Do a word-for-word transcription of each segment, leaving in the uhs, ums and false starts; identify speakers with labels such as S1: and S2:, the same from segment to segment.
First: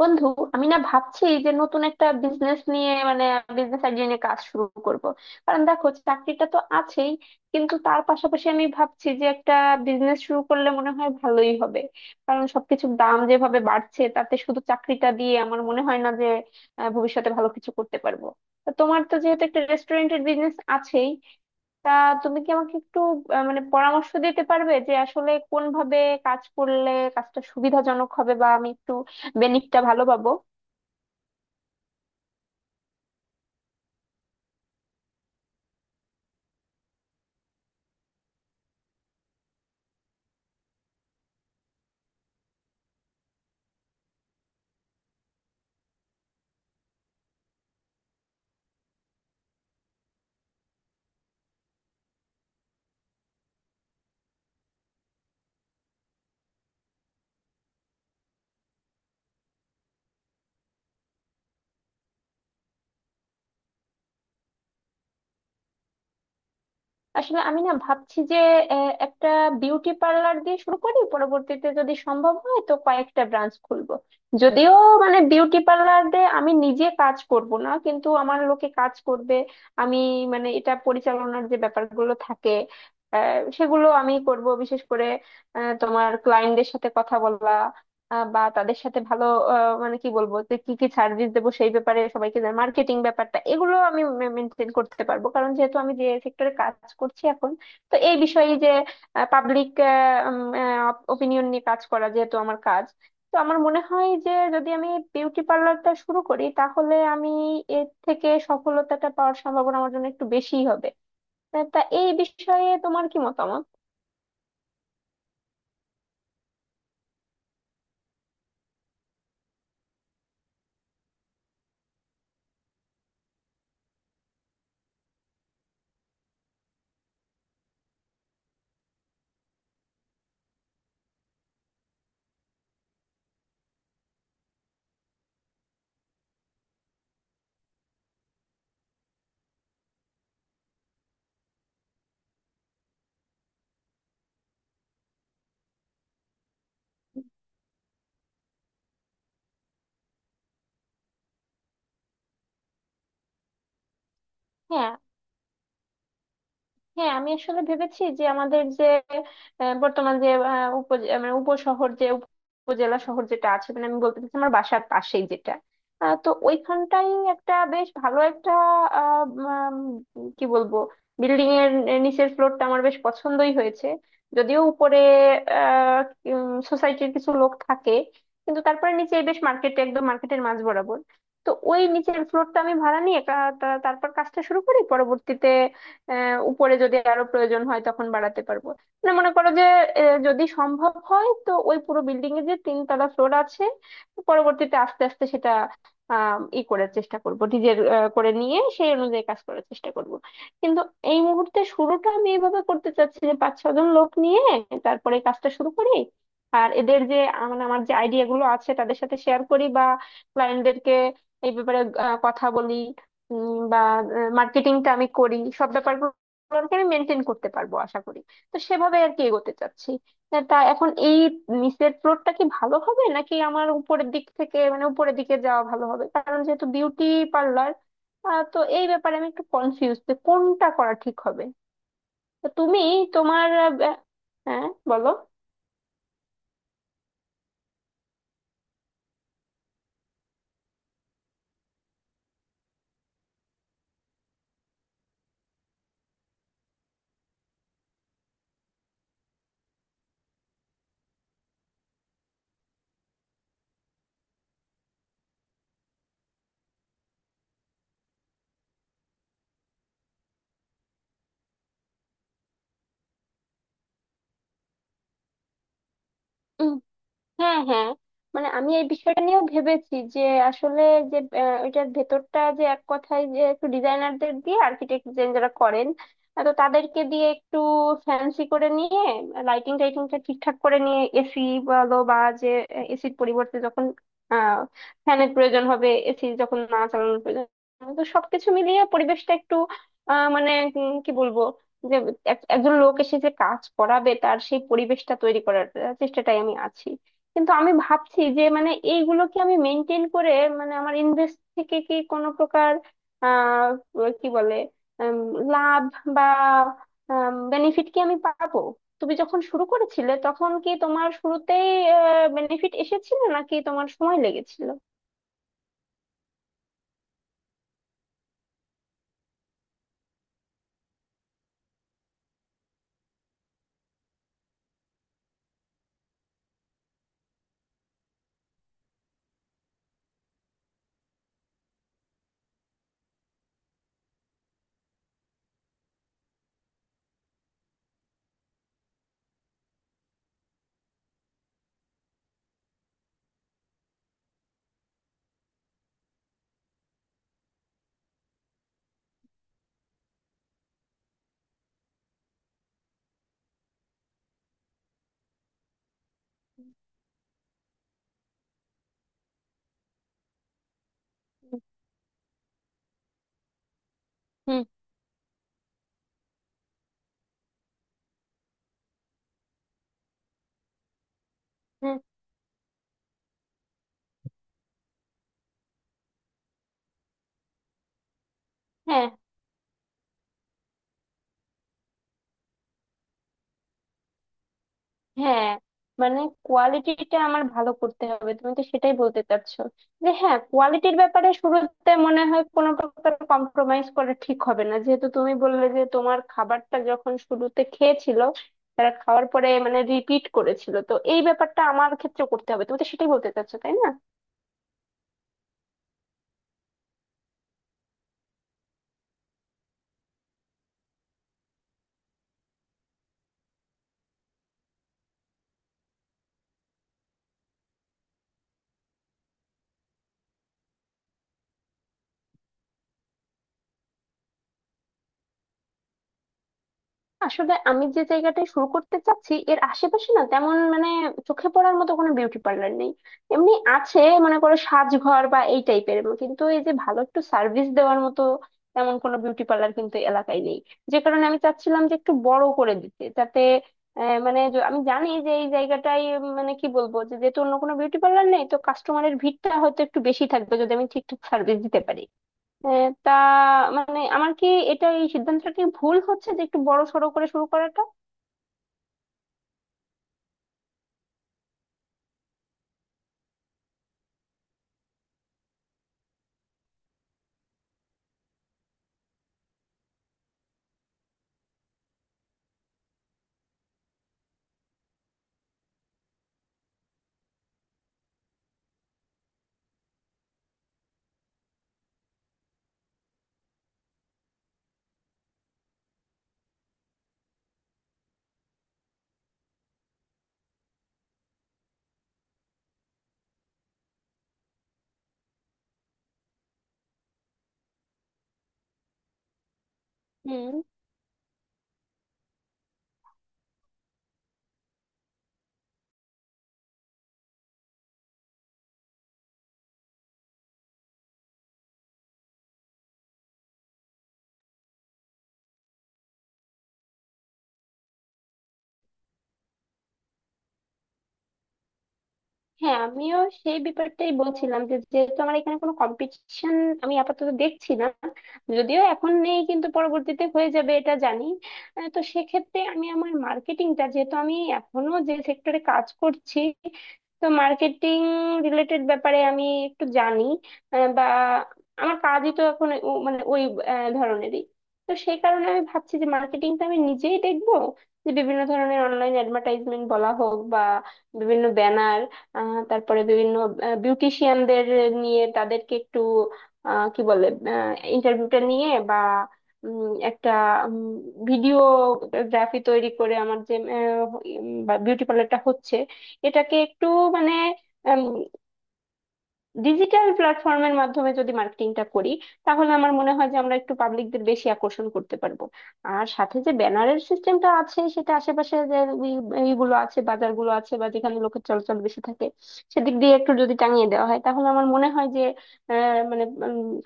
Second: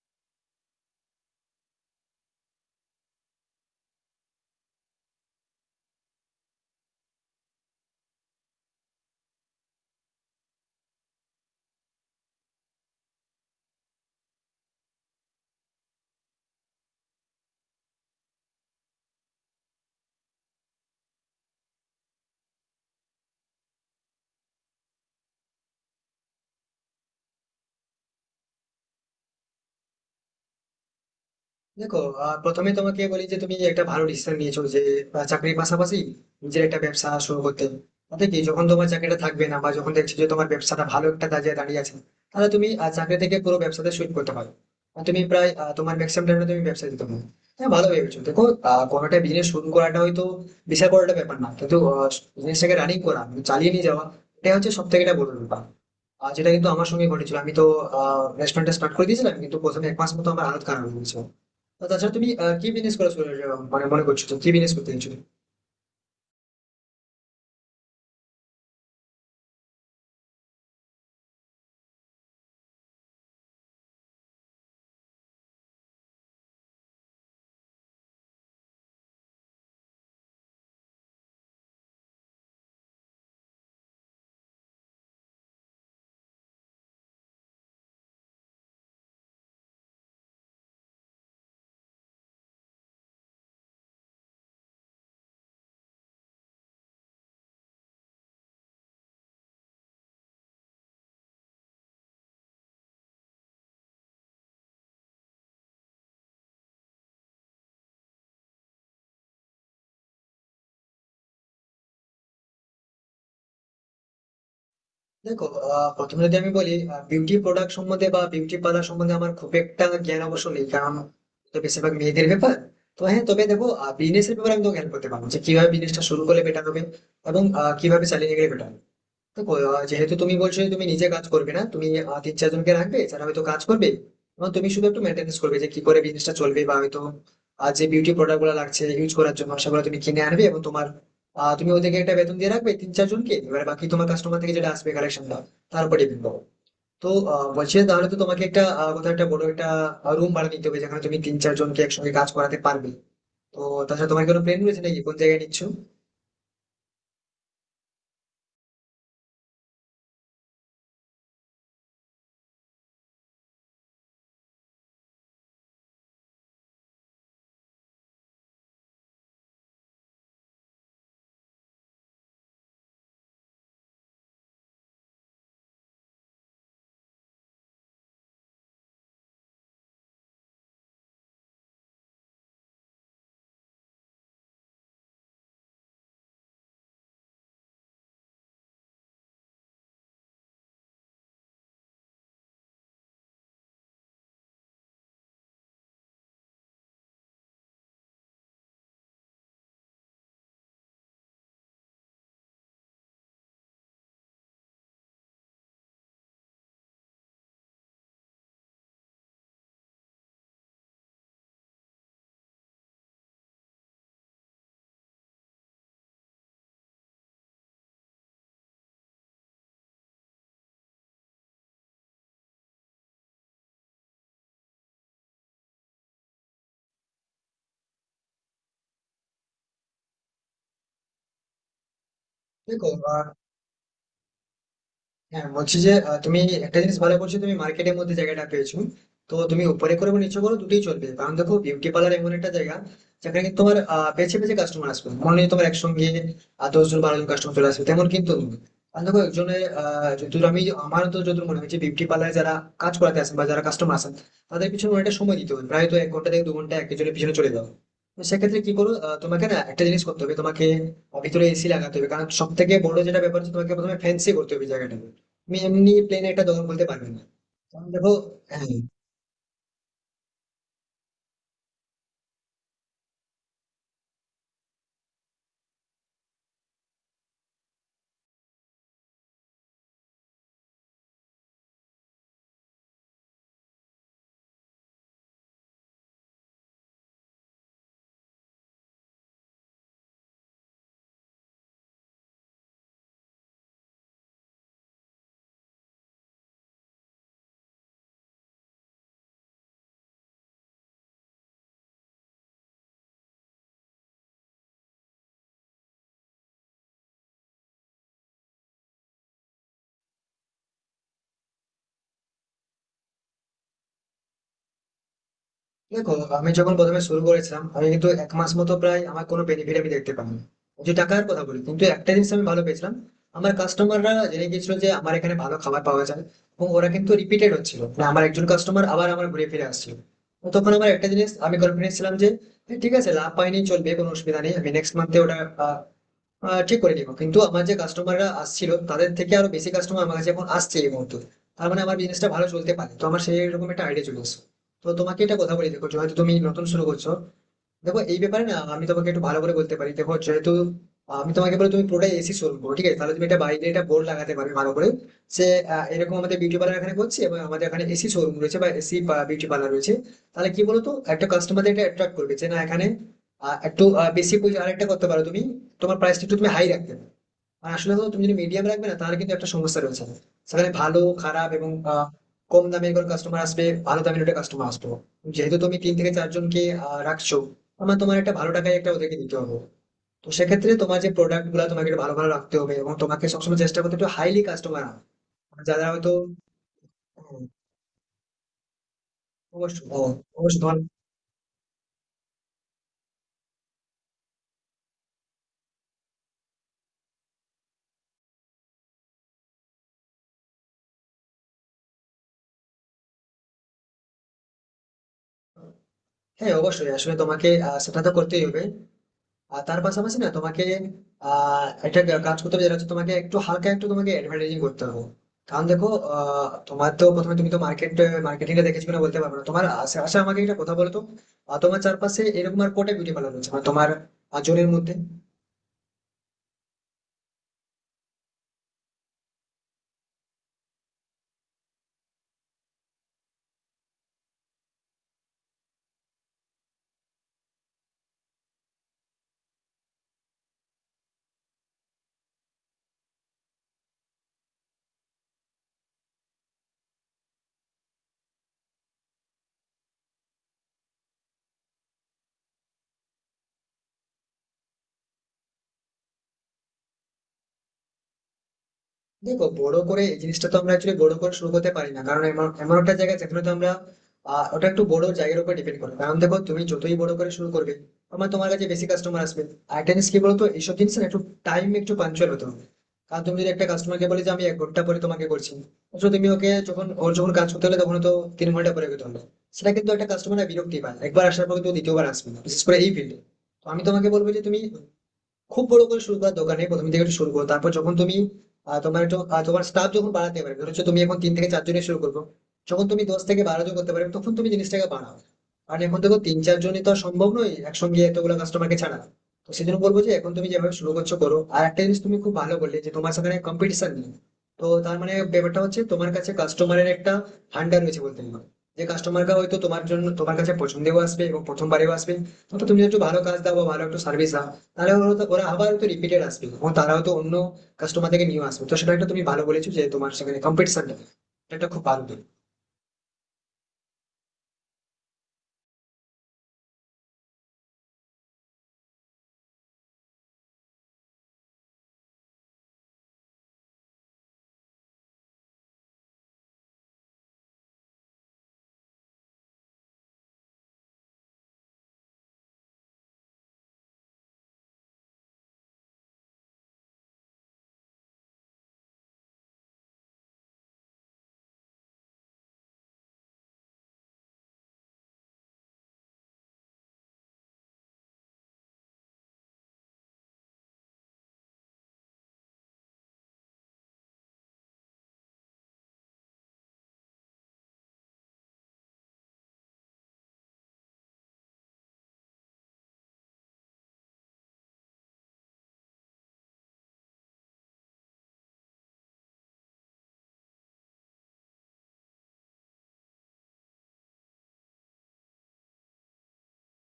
S1: বন্ধু, আমি না ভাবছি যে নতুন একটা বিজনেস নিয়ে মানে বিজনেস আইডিয়া নিয়ে কাজ শুরু করব। কারণ দেখো, চাকরিটা তো আছেই, কিন্তু তার পাশাপাশি আমি ভাবছি যে একটা বিজনেস শুরু করলে মনে হয় ভালোই হবে। কারণ সবকিছুর দাম যেভাবে বাড়ছে তাতে শুধু চাকরিটা দিয়ে আমার মনে হয় না যে আহ, ভবিষ্যতে ভালো কিছু করতে পারবো। তা তোমার তো যেহেতু একটা রেস্টুরেন্টের বিজনেস আছেই, তা তুমি কি আমাকে একটু আহ, মানে পরামর্শ দিতে পারবে যে আসলে কোন ভাবে কাজ করলে কাজটা সুবিধাজনক হবে বা আমি একটু বেনিফিটটা ভালো পাবো?
S2: দেখো, আহ, প্রথমে তোমাকে বলি যে তুমি একটা ভালো ডিসিশন নিয়েছো, যে আহ, চাকরির পাশাপাশি নিজের একটা ব্যবসা শুরু করতে। তাতে কি, যখন তোমার চাকরিটা থাকবে না বা যখন দেখছো যে তোমার ব্যবসাটা ভালো একটা দাঁড়িয়ে দাঁড়িয়ে আছে, তাহলে তুমি আহ, চাকরি থেকে পুরো ব্যবসাতে সুইচ করতে পারো। আর তুমি প্রায় আহ, তোমার ম্যাক্সিমাম টাইমে তুমি ব্যবসা দিতে পারো। হ্যাঁ, ভালো ভেবেছো। দেখো, আহ, কোনো একটা বিজনেস শুরু করাটা হয়তো বিশাল বড় একটা ব্যাপার না, কিন্তু বিজনেসটাকে রানিং করা মানে চালিয়ে নিয়ে যাওয়া, এটা হচ্ছে সব থেকে একটা বড় ব্যাপার। আর যেটা কিন্তু আমার সঙ্গে ঘটেছিল, আমি তো রেস্টুরেন্টটা স্টার্ট করে দিয়েছিলাম, কিন্তু প্রথমে এক মাস মতো আমার হালত খারাপ হয়েছিল। তো তাছাড়া তুমি আহ, কি বিজনেস করা শুরু আহ, মানে মনে করছো, তুমি কি বিজনেস করতে চাইছো?
S1: আসলে আমি না ভাবছি যে আহ, একটা বিউটি পার্লার দিয়ে শুরু করি, পরবর্তীতে যদি সম্ভব হয় তো কয়েকটা ব্রাঞ্চ খুলবো। যদিও মানে বিউটি পার্লারে আমি নিজে কাজ করব না, কিন্তু আমার লোকে কাজ করবে। আমি মানে এটা পরিচালনার যে ব্যাপারগুলো থাকে আহ, সেগুলো আমি করব, বিশেষ করে আহ, তোমার ক্লায়েন্টদের সাথে কথা বলা, আহ, বা তাদের সাথে ভালো আহ, মানে কি বলবো যে কি কি সার্ভিস দেবো সেই ব্যাপারে সবাইকে জানাই, মার্কেটিং ব্যাপারটা, এগুলো আমি মেনটেন করতে পারবো, কারণ যেহেতু আমি যে সেক্টরে কাজ করছি এখন, তো এই বিষয়ে যে পাবলিক ওপিনিয়ন নিয়ে কাজ করা যেহেতু আমার কাজ, তো আমার মনে হয় যে যদি আমি বিউটি পার্লারটা শুরু করি তাহলে আমি এর থেকে সফলতাটা পাওয়ার সম্ভাবনা আমার জন্য একটু বেশি হবে। তা তা এই বিষয়ে তোমার কি মতামত?
S2: দেখো, আহ, প্রথমে যদি আমি বলি, বিউটি প্রোডাক্ট সম্বন্ধে বা বিউটি পার্লার সম্বন্ধে আমার খুব একটা জ্ঞান অবশ্য নেই, কারণ তো বেশিরভাগ মেয়েদের ব্যাপার। তো হ্যাঁ, তবে দেখো, বিজনেস এর ব্যাপারে আমি তোমাকে হেল্প করতে পারবো, যে কিভাবে বিজনেসটা শুরু করলে বেটার হবে এবং আহ, কিভাবে চালিয়ে গেলে বেটার। দেখো, আহ, যেহেতু তুমি বলছো যে তুমি নিজে কাজ করবে না, তুমি আহ, তিন চারজনকে রাখবে যারা হয়তো কাজ করবে, এবং তুমি শুধু একটু মেনটেনেন্স করবে যে কি করে বিজনেসটা চলবে, বা হয়তো আহ, যে বিউটি প্রোডাক্ট গুলো লাগছে ইউজ করার জন্য, সেগুলো তুমি কিনে আনবে, এবং তোমার আহ, তুমি ওদেরকে একটা বেতন দিয়ে রাখবে, তিন চারজনকে। এবার বাকি তোমার কাস্টমার থেকে যেটা আসবে কালেকশনটা, তার উপরে ডিপেন্ড করো। তো আহ, বলছি যে, তাহলে তো তোমাকে একটা আহ, কোথাও একটা বড় একটা রুম ভাড়া নিতে হবে, যেখানে তুমি তিন চারজনকে একসঙ্গে কাজ করাতে পারবে। তো তাছাড়া তোমার কোনো প্ল্যান রয়েছে
S1: হ্যাঁ,
S2: নাকি, কোন জায়গায় নিচ্ছ?
S1: হ্যাঁ, আমি আসলে ভেবেছি যে আমাদের যে আহ, বর্তমান যে আহ, উপজে- মানে উপশহর যে উপজেলা শহর যেটা আছে, মানে আমি বলতে চাচ্ছি আমার বাসার পাশেই যেটা, আহ, তো ওইখানটাই একটা বেশ ভালো একটা আহ, উম, কি বলবো, বিল্ডিং এর নিচের ফ্লোরটা আমার বেশ পছন্দই হয়েছে। যদিও উপরে সোসাইটির কিছু লোক থাকে, কিন্তু তারপরে নিচে বেশ মার্কেট, একদম মার্কেটের মাঝ বরাবর। তো ওই নিচের ফ্লোরটা আমি ভাড়া নিয়ে কা- তা- তারপর কাজটা শুরু করি, পরবর্তীতে আহ উপরে যদি আরো প্রয়োজন হয় তখন বাড়াতে পারবো। মানে মনে করো যে আহ, যদি সম্ভব হয় তো ওই পুরো বিল্ডিং এ যে তিনতলা ফ্লোর আছে, পরবর্তীতে আস্তে আস্তে সেটা আহ ই করার চেষ্টা করব, ডিজাইন করে নিয়ে সেই অনুযায়ী কাজ করার চেষ্টা করব। কিন্তু এই মুহূর্তে শুরুটা আমি এইভাবে করতে চাচ্ছি যে পাঁচ ছজন লোক নিয়ে তারপরে কাজটা শুরু করি। আর এদের যে আ- মানে আমার যে আইডিয়া গুলো আছে তাদের সাথে শেয়ার করি, বা ক্লায়েন্টদেরকে এই ব্যাপারে আহ, কথা বলি, উম, বা মার্কেটিংটা আমি করি, সব ব্যাপারগুলোকে আমি মেনটেন করতে পারবো আশা করি। তো সেভাবে আর কি এগোতে চাচ্ছি। আহ, তা এখন এই নিচের ফ্লোরটা কি ভালো হবে, নাকি আমার উপরের দিক থেকে মানে উপরের দিকে যাওয়া ভালো হবে? কারণ যেহেতু বিউটি পার্লার, তো এই ব্যাপারে আমি একটু কনফিউজ যে কোনটা করা ঠিক হবে। তো তুমি
S2: দেখো,
S1: তোমার আহ, ব্য- হ্যাঁ, বলো।
S2: হ্যাঁ বলছি যে আহ, তুমি একটা জিনিস ভালো করছো, তুমি মার্কেটের মধ্যে জায়গাটা পেয়েছো। তো তুমি উপরে করে নিচে করো, দুটোই চলবে, কারণ দেখো বিউটি পার্লার এমন একটা জায়গা যেখানে কিন্তু তোমার আহ, বেছে বেছে কাস্টমার আসবে, মনে নেই তোমার একসঙ্গে আহ, দশ জন বারো জন কাস্টমার চলে আসবে তেমন কিন্তু নয়। কারণ দেখো একজনের আহ যতদূর আমি আমার তো যতদূর মনে হচ্ছে, বিউটি পার্লারে যারা কাজ করাতে আসেন বা যারা কাস্টমার আসেন, তাদের পিছনে অনেকটা সময় দিতে হবে, প্রায় তো এক ঘন্টা থেকে দু ঘন্টা একজনের পিছনে চলে যাও। তো সেক্ষেত্রে কি করো, আহ, তোমাকে না একটা জিনিস করতে হবে, তোমাকে ভিতরে এসি লাগাতে হবে, কারণ সব থেকে বড় যেটা ব্যাপার হচ্ছে, তোমাকে প্রথমে ফ্যান্সি করতে হবে জায়গাটা। তুমি এমনি প্লেন একটা দৌড় বলতে পারবে না,
S1: হ্যাঁ,
S2: কারণ
S1: হ্যাঁ,
S2: দেখো।
S1: মানে
S2: হ্যাঁ
S1: আমি এই বিষয়টা নিয়েও ভেবেছি যে আসলে যে আহ, ওইটার ভেতরটা যে এক কথায় যে একটু ডিজাইনারদের দিয়ে, আর্কিটেক্ট যারা করেন আহ, তো তাদেরকে দিয়ে একটু ফ্যান্সি করে নিয়ে, লাইটিং টাইটিংটা ঠিকঠাক করে নিয়ে, এসি বলো, বা যে এসির পরিবর্তে যখন আহ ফ্যানের প্রয়োজন হবে, এসি যখন না চালানোর প্রয়োজন হবে, তো সবকিছু মিলিয়ে পরিবেশটা একটু আহ মানে উম, কি বলবো, যে এক- একজন লোক এসে যে কাজ করাবে তার সেই পরিবেশটা তৈরি করার আহ, চেষ্টাটাই আমি আছি। কিন্তু আমি ভাবছি যে মানে এইগুলো কি আমি মেনটেন করে, মানে আমার ইনভেস্ট থেকে কি কোনো প্রকার আহ কি বলে উম, লাভ বা বেনিফিট কি আমি পাবো? তুমি যখন শুরু করেছিলে তখন কি তোমার শুরুতেই বেনিফিট এসেছিল নাকি তোমার সময় লেগেছিল?
S2: দেখো, আমি যখন প্রথমে শুরু করেছিলাম, আমি কিন্তু এক মাস মতো প্রায় আমার কোনো বেনিফিট আমি দেখতে পাইনি, যে টাকার কথা বলি। কিন্তু একটা জিনিস আমি ভালো পেয়েছিলাম, আমার কাস্টমাররা জেনে গেছিল যে আমার এখানে ভালো খাবার পাওয়া যায়, এবং ওরা কিন্তু রিপিটেড হচ্ছিল না, আমার একজন কাস্টমার আবার আমার ঘুরে ফিরে আসছিল। তো তখন আমার একটা জিনিস, আমি কনফিডেন্স ছিলাম যে, "এ, ঠিক আছে, লাভ পাইনি চলবে, কোনো অসুবিধা নেই, আমি নেক্সট মান্থে ওটা আহ, আহ, ঠিক করে নিব, কিন্তু আমার যে কাস্টমাররা আসছিল, তাদের থেকে আরো বেশি কাস্টমার আমার কাছে এখন আসছে এই মুহূর্তে। তার মানে আমার বিজনেসটা ভালো চলতে পারে, তো আমার সেই রকম একটা আইডিয়া চলে এসেছে। তো তোমাকে এটা কথা বলে দেখো, যেহেতু তুমি নতুন শুরু করছো, দেখো এই ব্যাপারে না আমি তোমাকে একটু ভালো করে বলতে পারি। দেখো, যেহেতু আমি তোমাকে বলে, তুমি পুরোটাই এসি শোরুম করো, ঠিক আছে, তাহলে তুমি এটা বাইরে এটা বোর্ড লাগাতে পারবে ভালো করে, সে আহ, এরকম আমাদের বিউটি পার্লার এখানে করছে, এবং আমাদের এখানে এসি শোরুম রয়েছে বা এসি বিউটি পার্লার রয়েছে। তাহলে কি বলতো, একটা কাস্টমারদের এটা অ্যাট্রাক্ট করবে যে, না এখানে আহ, একটু আহ, বেশি পয়সা
S1: হুম।
S2: আরেকটা করতে পারো তুমি। তোমার প্রাইসটা একটু তুমি হাই রাখতে পারো। আর আসলে তো তুমি যদি মিডিয়াম রাখবে না, তাহলে কিন্তু একটা সমস্যা রয়েছে, সেখানে ভালো খারাপ এবং
S1: হুম।
S2: আহ, কম দামের কোনো কাস্টমার আসবে, ভালো দামের একটা কাস্টমার আসবে। যেহেতু তুমি তিন থেকে চারজনকে আহ, রাখছো, আমার তোমার একটা ভালো টাকায় একটা
S1: হ্যাঁ,
S2: ওদেরকে দিতে হবে। তো সেক্ষেত্রে তোমার যে প্রোডাক্ট গুলো তোমাকে একটু ভালো ভালো রাখতে হবে, এবং তোমাকে সবসময় চেষ্টা করতে হবে একটু হাইলি কাস্টমার আনা,
S1: হ্যাঁ,
S2: মানে যারা হয়তো...
S1: মানে কোয়ালিটিটা আমার
S2: হুম,
S1: ভালো করতে হবে, তুমি তো সেটাই বলতে চাচ্ছো?
S2: অবশ্যই। ও,
S1: যে হ্যাঁ,
S2: অবশ্যই তোমার—
S1: কোয়ালিটির ব্যাপারে শুরুতে মনে হয় কোনো প্রকার কম্প্রোমাইজ করা ঠিক হবে না, যেহেতু তুমি বললে যে তোমার খাবারটা যখন শুরুতে খেয়েছিল তারা, খাওয়ার পরে মানে রিপিট করেছিল, তো এই ব্যাপারটা আমার ক্ষেত্রে করতে হবে, তুমি তো সেটাই বলতে চাচ্ছো তাই না?
S2: হ্যাঁ অবশ্যই, আসলে তোমাকে আহ, সেটা তো করতেই হবে। আর তার পাশাপাশি না তোমাকে আহ একটা কাজ করতে হবে, যেটা হচ্ছে তোমাকে একটু হালকা একটু তোমাকে অ্যাডভার্টাইজিং করতে হবে। কারণ দেখো, আহ, তোমার তো প্রথমে, তুমি তো মার্কেট মার্কেটিংটা দেখেছো কিনা বলতে পারবো না, তোমার আশেপাশে আমাকে একটা কথা বলো তো। আহ, তোমার চারপাশে এরকম আর কটা বিউটি পার্লার রয়েছে, মানে তোমার আহ, জনের মধ্যে?
S1: আসলে আমি যে জায়গাটায় শুরু করতে চাচ্ছি এর আশেপাশে না তেমন মানে চোখে পড়ার মতো কোনো বিউটি পার্লার নেই। এমনি আছে, মনে করো সাজঘর বা এই টাইপের, কিন্তু এই যে ভালো একটু সার্ভিস দেওয়ার মতো তেমন কোনো বিউটি পার্লার কিন্তু এলাকায় নেই। যে কারণে আমি চাচ্ছিলাম যে একটু বড় করে দিতে, যাতে আহ, মানে য- আমি জানি যে এই জায়গাটাই, উম, মানে কি বলবো, যে যেহেতু অন্য কোনো বিউটি পার্লার নেই তো কাস্টমারের ভিড়টা হয়তো একটু বেশি থাকবে যদি আমি ঠিকঠাক সার্ভিস দিতে পারি। আহ, তা মানে আমার কি, এটা এই সিদ্ধান্তটা কি ভুল হচ্ছে যে একটু বড় সড়ো করে শুরু করাটা?
S2: দেখো, বড় করে এই জিনিসটা তো আমরা অ্যাকচুয়ালি বড় করে শুরু করতে পারি না, কারণ এমন এমন একটা জায়গা যেখানে তো আমরা আহ, ওটা একটু বড় জায়গার উপর ডিপেন্ড করবে, কারণ দেখো তুমি যতই বড় করে শুরু করবে, আমার তোমার কাছে বেশি কাস্টমার আসবে। আর একটা জিনিস কি বলতো, এইসব জিনিস না একটু টাইম, একটু পাঞ্চুয়াল হতে হবে। কারণ তুমি যদি একটা কাস্টমারকে বলে যে আমি এক ঘন্টা পরে তোমাকে করছি, অথচ তুমি ওকে যখন, ওর যখন কাজ করতে হলে তখন তো তিন ঘন্টা পরে করতে হবে, সেটা কিন্তু একটা কাস্টমার বিরক্তি পায়। একবার আসার পর কিন্তু দ্বিতীয়বার আসবে না, বিশেষ করে এই ফিল্ডে। তো আমি তোমাকে বলবো যে তুমি খুব বড় করে শুরু করার দরকার নেই, প্রথম থেকে একটু শুরু করো। তারপর যখন তুমি আহ, তোমার একটু আহ, তোমার স্টাফ যখন বাড়াতে পারবে, ধরো হচ্ছে তুমি এখন তিন থেকে চার জনে শুরু করবো, যখন তুমি দশ থেকে বারো জন করতে পারবে, তখন তুমি জিনিসটাকে বাড়াও। কারণ এখন দেখো তিন চার জনই তো আর সম্ভব নয় একসঙ্গে এতগুলো কাস্টমারকে ছাড়া। তো সেজন্য বলবো যে, এখন তুমি
S1: হুম।
S2: যেভাবে শুরু করছো করো। আর একটা জিনিস তুমি খুব ভালো বললে যে তোমার সাথে কম্পিটিশন নেই। তো তার মানে ব্যাপারটা হচ্ছে তোমার কাছে কাস্টমারের একটা ভান্ডার রয়েছে বলতে পারো। যে কাস্টমাররা হয়তো তোমার জন্য তোমার কাছে পছন্দেও আসবে এবং প্রথমবারেও আসবে। তো তুমি একটু ভালো কাজ দাও বা ভালো একটু সার্ভিস দাও, তাহলে ওরা তো- ওরা আবার তো রিপিটেড আসবে এবং তারাও তো অন্য কাস্টমার থেকে নিয়ে আসবে। তো সেটা একটা তুমি ভালো বলেছো যে তোমার সেখানে কম্পিটিশনটা, এটা একটা খুব ভালো দিক।
S1: হ্যাঁ, আমিও সেই ব্যাপারটাই বলছিলাম যে যেহেতু আমার এখানে কোনো কম্পিটিশন আমি আপাতত দেখছি না। যদিও এখন নেই কিন্তু পরবর্তীতে হয়ে যাবে, এটা জানি। আহ, তো সেক্ষেত্রে আমি আমার মার্কেটিংটা, যেহেতু আমি এখনো যে সেক্টরে কাজ করছি, তো মার্কেটিং রিলেটেড ব্যাপারে আমি একটু জানি, আহ, বা আমার কাজই তো এখন ও- মানে ওই আহ, ধরনেরই। তো সেই কারণে আমি ভাবছি যে মার্কেটিংটা আমি নিজেই দেখবো, যে বিভিন্ন ধরনের অনলাইন অ্যাডভার্টাইজমেন্ট বলা হোক, বা বিভিন্ন ব্যানার, আহ তারপরে বিভিন্ন বিউটিশিয়ানদের নিয়ে, তাদেরকে একটু আহ, কি বলে, ইন্টারভিউটা নিয়ে, বা উম, একটা ভিডিওগ্রাফি তৈরি করে আমার যে বিউটি পার্লারটা হচ্ছে এটাকে একটু মানে ডিজিটাল প্ল্যাটফর্মের মাধ্যমে যদি মার্কেটিংটা করি, তাহলে আমার মনে হয় যে আমরা একটু পাবলিকদের বেশি আকর্ষণ করতে পারবো। আর সাথে যে ব্যানারের সিস্টেমটা আছে সেটা আশেপাশে যে ই- ইগুলো আছে, বাজারগুলো আছে, বা যেখানে লোকের চলাচল বেশি থাকে, সেদিক দিয়ে একটু যদি টাঙিয়ে দেওয়া হয় তাহলে আমার মনে হয় যে আহ মানে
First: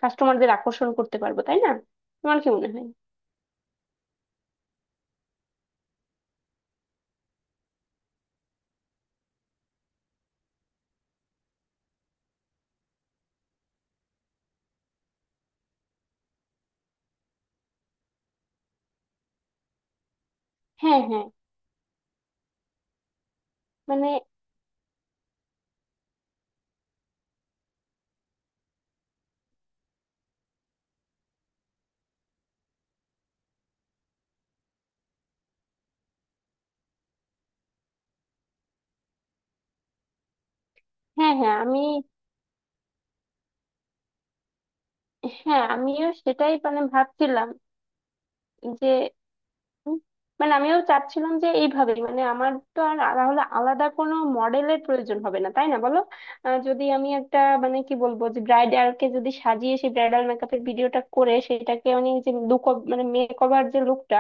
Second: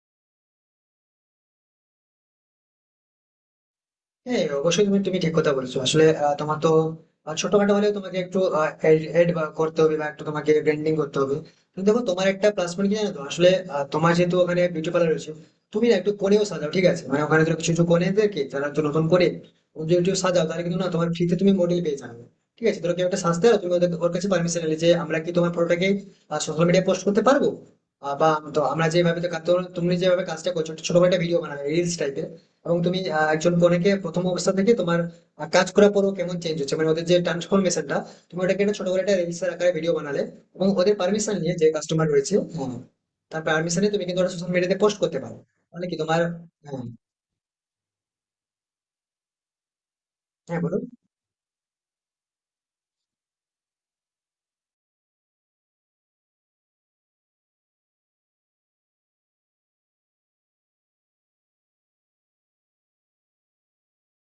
S1: কাস্টমারদের আকর্ষণ করতে পারবো, তাই না? তোমার কি মনে হয়?
S2: হ্যাঁ অবশ্যই, তুমি তুমি ঠিক কথা বলেছো। আসলে আহ, তোমার তো আহ, ছোটখাটো হলেও তোমাকে একটু এড করতে হবে, বা একটু তোমাকে ব্র্যান্ডিং করতে হবে। কিন্তু দেখো তোমার একটা প্লাস পয়েন্ট কি জানো তো, আসলে আহ, তোমার যেহেতু ওখানে বিউটি পার্লার রয়েছে, তুমি না একটু কোণেও সাজাও, ঠিক আছে, মানে ওখানে ধরো কিছু কিছু কোণেদেরকে যারা একটু নতুন করে তুমি যদি একটু সাজাও, তাহলে কিন্তু না
S1: হ্যাঁ,
S2: তোমার
S1: হ্যাঁ,
S2: ফ্রিতে তুমি মডেল পেয়ে যাবে। ঠিক আছে, ধরো কেউ একটা সাজতে হবে, তুমি ওদের-
S1: মানে
S2: ওর কাছে পারমিশন নিলে যে, আমরা কি তোমার ফটোটাকে সোশ্যাল মিডিয়ায় পোস্ট করতে পারবো? আহ, বা তো আমরা যেভাবে তো কা- তো তুমি যেভাবে কাজটা করছো, ছোট একটা ভিডিও বানাবে, রিলস টাইপের, এবং তুমি আহ, একজন কনেকে প্রথম অবস্থা থেকে তোমার আহ, কাজ করার পরও কেমন চেঞ্জ হচ্ছে, মানে ওদের যে ট্রান্সফরমেশনটা, তুমি ওটাকে একটা ছোট করে একটা রিলসের আকারে ভিডিও বানালে, এবং ওদের
S1: হ্যাঁ,
S2: পারমিশন নিয়ে,
S1: হ্যাঁ,
S2: যে
S1: আমি,
S2: কাস্টমার রয়েছে, হ্যাঁ, তার পারমিশনে তুমি কিন্তু ওটা সোশ্যাল মিডিয়াতে পোস্ট করতে পারো।
S1: হ্যাঁ,
S2: তাহলে কি
S1: আমিও
S2: তোমার...
S1: সেটাই মানে
S2: হ্যাঁ
S1: ভাবছিলাম যে, হুম। মানে
S2: হ্যাঁ
S1: আমিও
S2: বলুন।
S1: চাচ্ছিলাম যে এইভাবে, মানে আমার তো আর তাহলে আলাদা কোনো মডেলের প্রয়োজন হবে না তাই না, বলো? আহ, যদি আমি একটা মানে কি বলবো, যে ব্রাইডালকে যদি সাজিয়ে সেই ব্রাইডাল মেকআপের ভিডিওটা করে সেটাকে, মানে যে লুক, মানে মেক ওভার যে লুকটা,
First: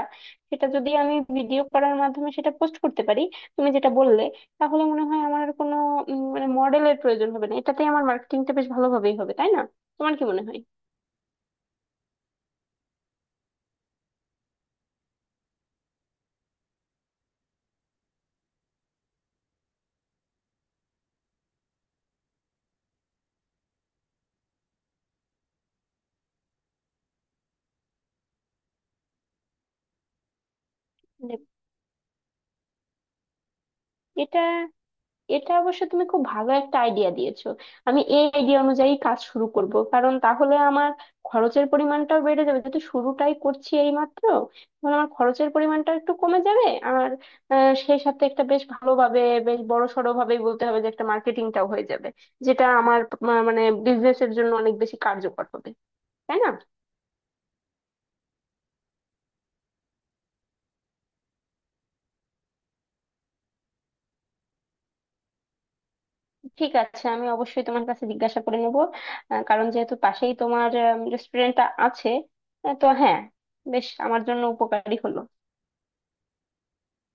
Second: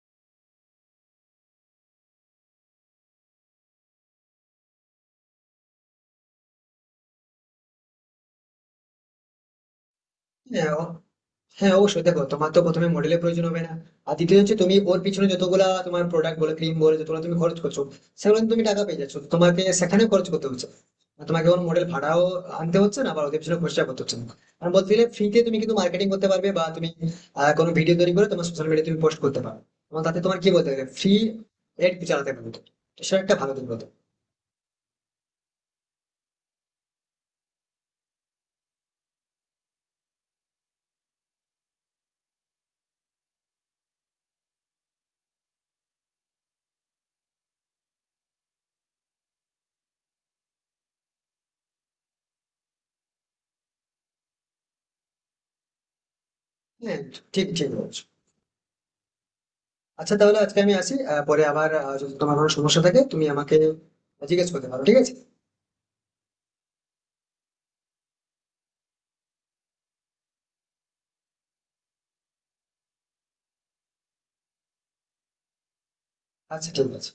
S1: সেটা যদি আমি ভিডিও করার মাধ্যমে সেটা পোস্ট করতে পারি তুমি যেটা বললে, তাহলে মনে হয় আমার আর কোনো উম, মানে মডেলের প্রয়োজন হবে না, এটাতেই আমার মার্কেটিংটা বেশ ভালোভাবেই হবে তাই না? তোমার কি মনে হয়?
S2: হ্যাঁ, হ্যাঁ অবশ্যই, দেখো তোমার তো প্রথমে মডেলের প্রয়োজন হবে না। আর দ্বিতীয় হচ্ছে, তুমি ওর পিছনে যতগুলা তোমার প্রোডাক্ট বলো, ক্রিম বলো, যতগুলো তুমি খরচ করছো, সেগুলো কিন্তু তুমি টাকা পেয়ে যাচ্ছ, তোমাকে সেখানে খরচ করতে হচ্ছে না। আর তোমাকে ওর মডেল ভাড়াও আনতে হচ্ছে না, বা ওদের পিছনে খরচা করতে হচ্ছে না। আর বলতে গেলে ফ্রিতে তুমি কিন্তু মার্কেটিং করতে পারবে, বা তুমি আহ, কোনো ভিডিও তৈরি করে তোমার সোশ্যাল মিডিয়া তুমি পোস্ট করতে পারো, এবং তাতে তোমার, কি বলতে গেলে, ফ্রি
S1: মানে
S2: এড চালাতে পারবে তুমি। তো সেটা একটা ভালো দিক বলতে পারো।
S1: এটা এটা অবশ্য তুমি খুব ভালো একটা আইডিয়া দিয়েছো। আমি এই আইডিয়া অনুযায়ী কাজ শুরু করব, কারণ তাহলে আমার খরচের পরিমাণটাও বেড়ে যাবে, যেহেতু শুরুটাই করছি এই মাত্র, তাহলে আমার খরচের পরিমাণটা একটু কমে যাবে। আর আহ, সেই সাথে একটা বেশ ভালোভাবে, বেশ বড় সড়ো ভাবেই বলতে হবে যে, একটা মার্কেটিংটাও হয়ে যাবে, যেটা আমার মা- মানে বিজনেসের জন্য অনেক বেশি কার্যকর হবে, তাই না?
S2: হ্যাঁ, ঠিক ঠিক বলছো। আচ্ছা তাহলে আজকে আমি আসি, আহ, পরে আবার আহ, যদি তোমার কোনো সমস্যা থাকে তুমি আমাকে জিজ্ঞেস করতে পারো, ঠিক আছে?
S1: ঠিক আছে, আমি অবশ্যই তোমার কাছে জিজ্ঞাসা করে নেব। আহ, কারণ যেহেতু পাশেই তোমার রেস্টুরেন্টটা আছে, আহ, তো হ্যাঁ, বেশ আমার জন্য উপকারী হলো।
S2: আচ্ছা ঠিক আছে।